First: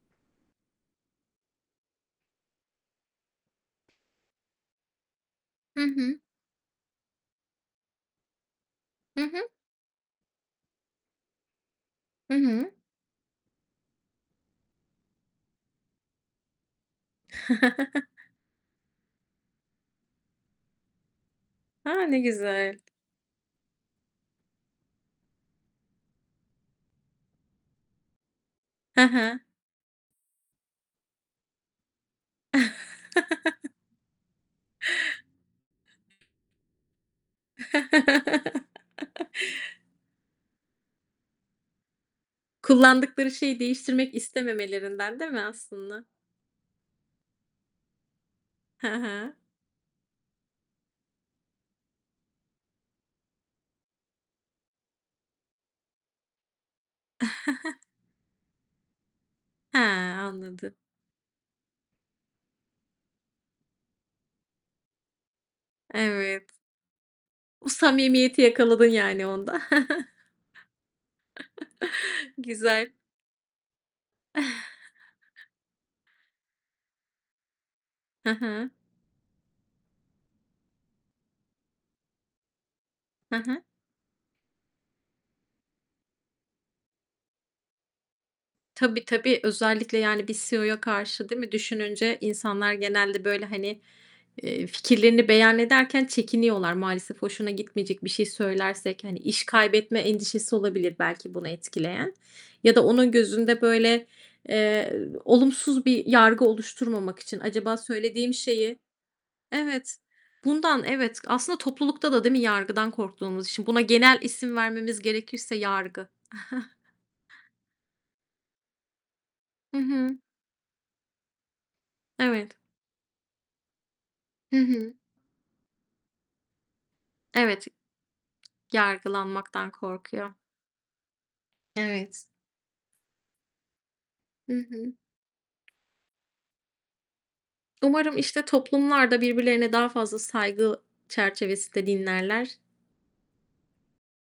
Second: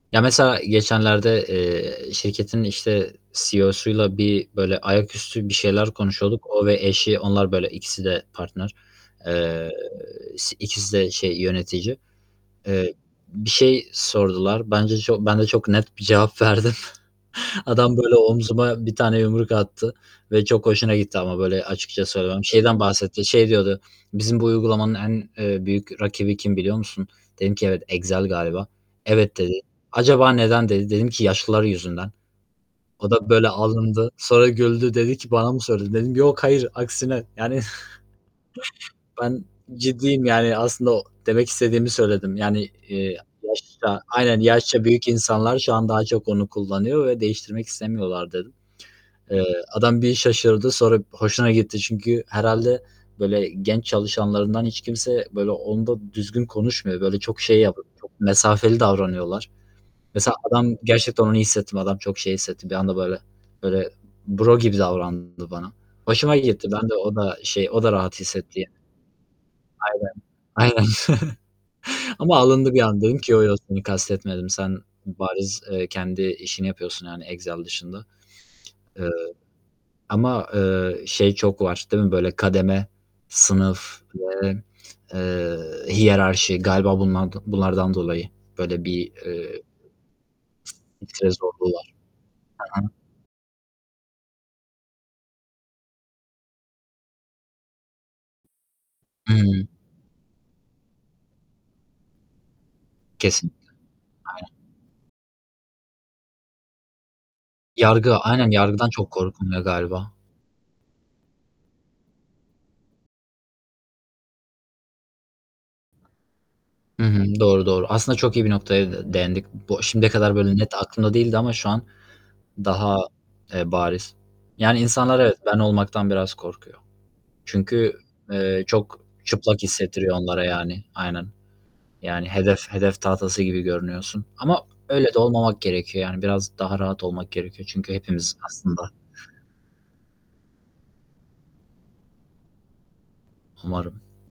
Ya, mesela geçenlerde, eee, şirketin, işte, CEO'suyla bir, böyle, ayaküstü bir Hı şeyler hı. konuşuyorduk. O ve eşi, onlar, böyle, ikisi de partner, Hı hı. eee, si ikisi de şey, yönetici. Hı hı. Eee, bir şey sordular. Bence çok ben de çok net bir cevap verdim. Adam, böyle, omzuma 1 tane yumruk attı ve çok hoşuna gitti ama, böyle, açıkça A, ne söylemem güzel. Şeyden bahsetti, şey diyordu: "Bizim bu uygulamanın en, eee, büyük rakibi kim biliyor musun?" Dedim ki: "Evet, Excel galiba." Hı "Evet." hı. dedi. "Acaba neden?" dedi. Dedim ki: "Yaşlılar yüzünden." O da, böyle, alındı. Sonra güldü, dedi ki: "Bana mı söyledin?" Dedim: "Yok hayır. Aksine, yani, ben ciddiyim." Yani, aslında o demek istediğimi söyledim yani, eee, Kullandıkları şeyi yaşça değiştirmek aynen, "Yaşça büyük istememelerinden, değil mi insanlar şu an daha aslında? çok onu kullanıyor ve değiştirmek istemiyorlar." dedim. Hı hı. Eee, adam bir şaşırdı, sonra b hoşuna gitti. Çünkü herhâlde, böyle, genç çalışanlarından hiç kimse, böyle, onda düzgün konuşmuyor. Böyle, çok şey yapıp çok mesafeli davranıyorlar. Hee, Mesela, anladım. adam gerçekten onu hissettim. Adam, çok şey hissetti. Bir anda böyle böyle, bro gibi davrandı bana. Hoşuma Evet. gitti. Ben de o da şey, O o da rahat samimiyeti hissetti, ya. yakaladın, yani, onda. Aynen. Aynen. Ama alındı bir Güzel. an. Dedim ki: "Yo, yo, seni kastetmedim. Sen bariz, eee, kendi işini yapıyorsun, yani, Excel dışında." Hı hı. Iıı, ama, ııı, şey çok var, değil mi? Böyle, kademe, Hı hı. sınıf ve, eee, hiyerarşi galiba bundan bunlardan dolayı böyle Tabii, bir, tabii. eee, Özellikle, yani, bir CEO'ya karşı, değil [unintelligible] mi, zorluğu var. düşününce insanlar Hı hı. genelde, böyle, hani, eee, fikirlerini beyan ederken çekiniyorlar maalesef. "Hoşuna gitmeyecek bir şey söylersek" hani, iş I. kaybetme endişesi olabilir, belki bunu etkileyen. Ya da onun Kesinlikle, gözünde, böyle, aynen. eee, olumsuz bir yargı oluşturmamak için, "Acaba Yargı, söylediğim aynen, şeyi" yargıdan çok korkuluyor Evet, galiba. bundan, evet, aslında toplulukta da, değil mi, yargıdan korktuğumuz için. Buna genel isim vermemiz gerekirse: Yargı. Hı hı, doğru, doğru. Aslında çok iyi bir noktaya de değindik. Hı Bo şimdiye hı. kadar böyle net aklımda değildi ama şu an Evet. daha, eee, bariz. Hı Yani, hı. insanlar, evet, ben olmaktan biraz korkuyor. Evet. Ç Çünkü, eee, çok çıplak Yargılanmaktan hissettiriyor korkuyor. onlara, yani. Aynen. Evet. Yani hedef hedef tahtası gibi görünüyorsun. Hı Ama hı. öyle de olmamak gerekiyor, yani, biraz daha rahat olmak gerekiyor. Çünkü Umarım, hepimiz işte, aslında toplumlar da birbirlerine daha fazla saygı çerçevesinde dinlerler. Umarım.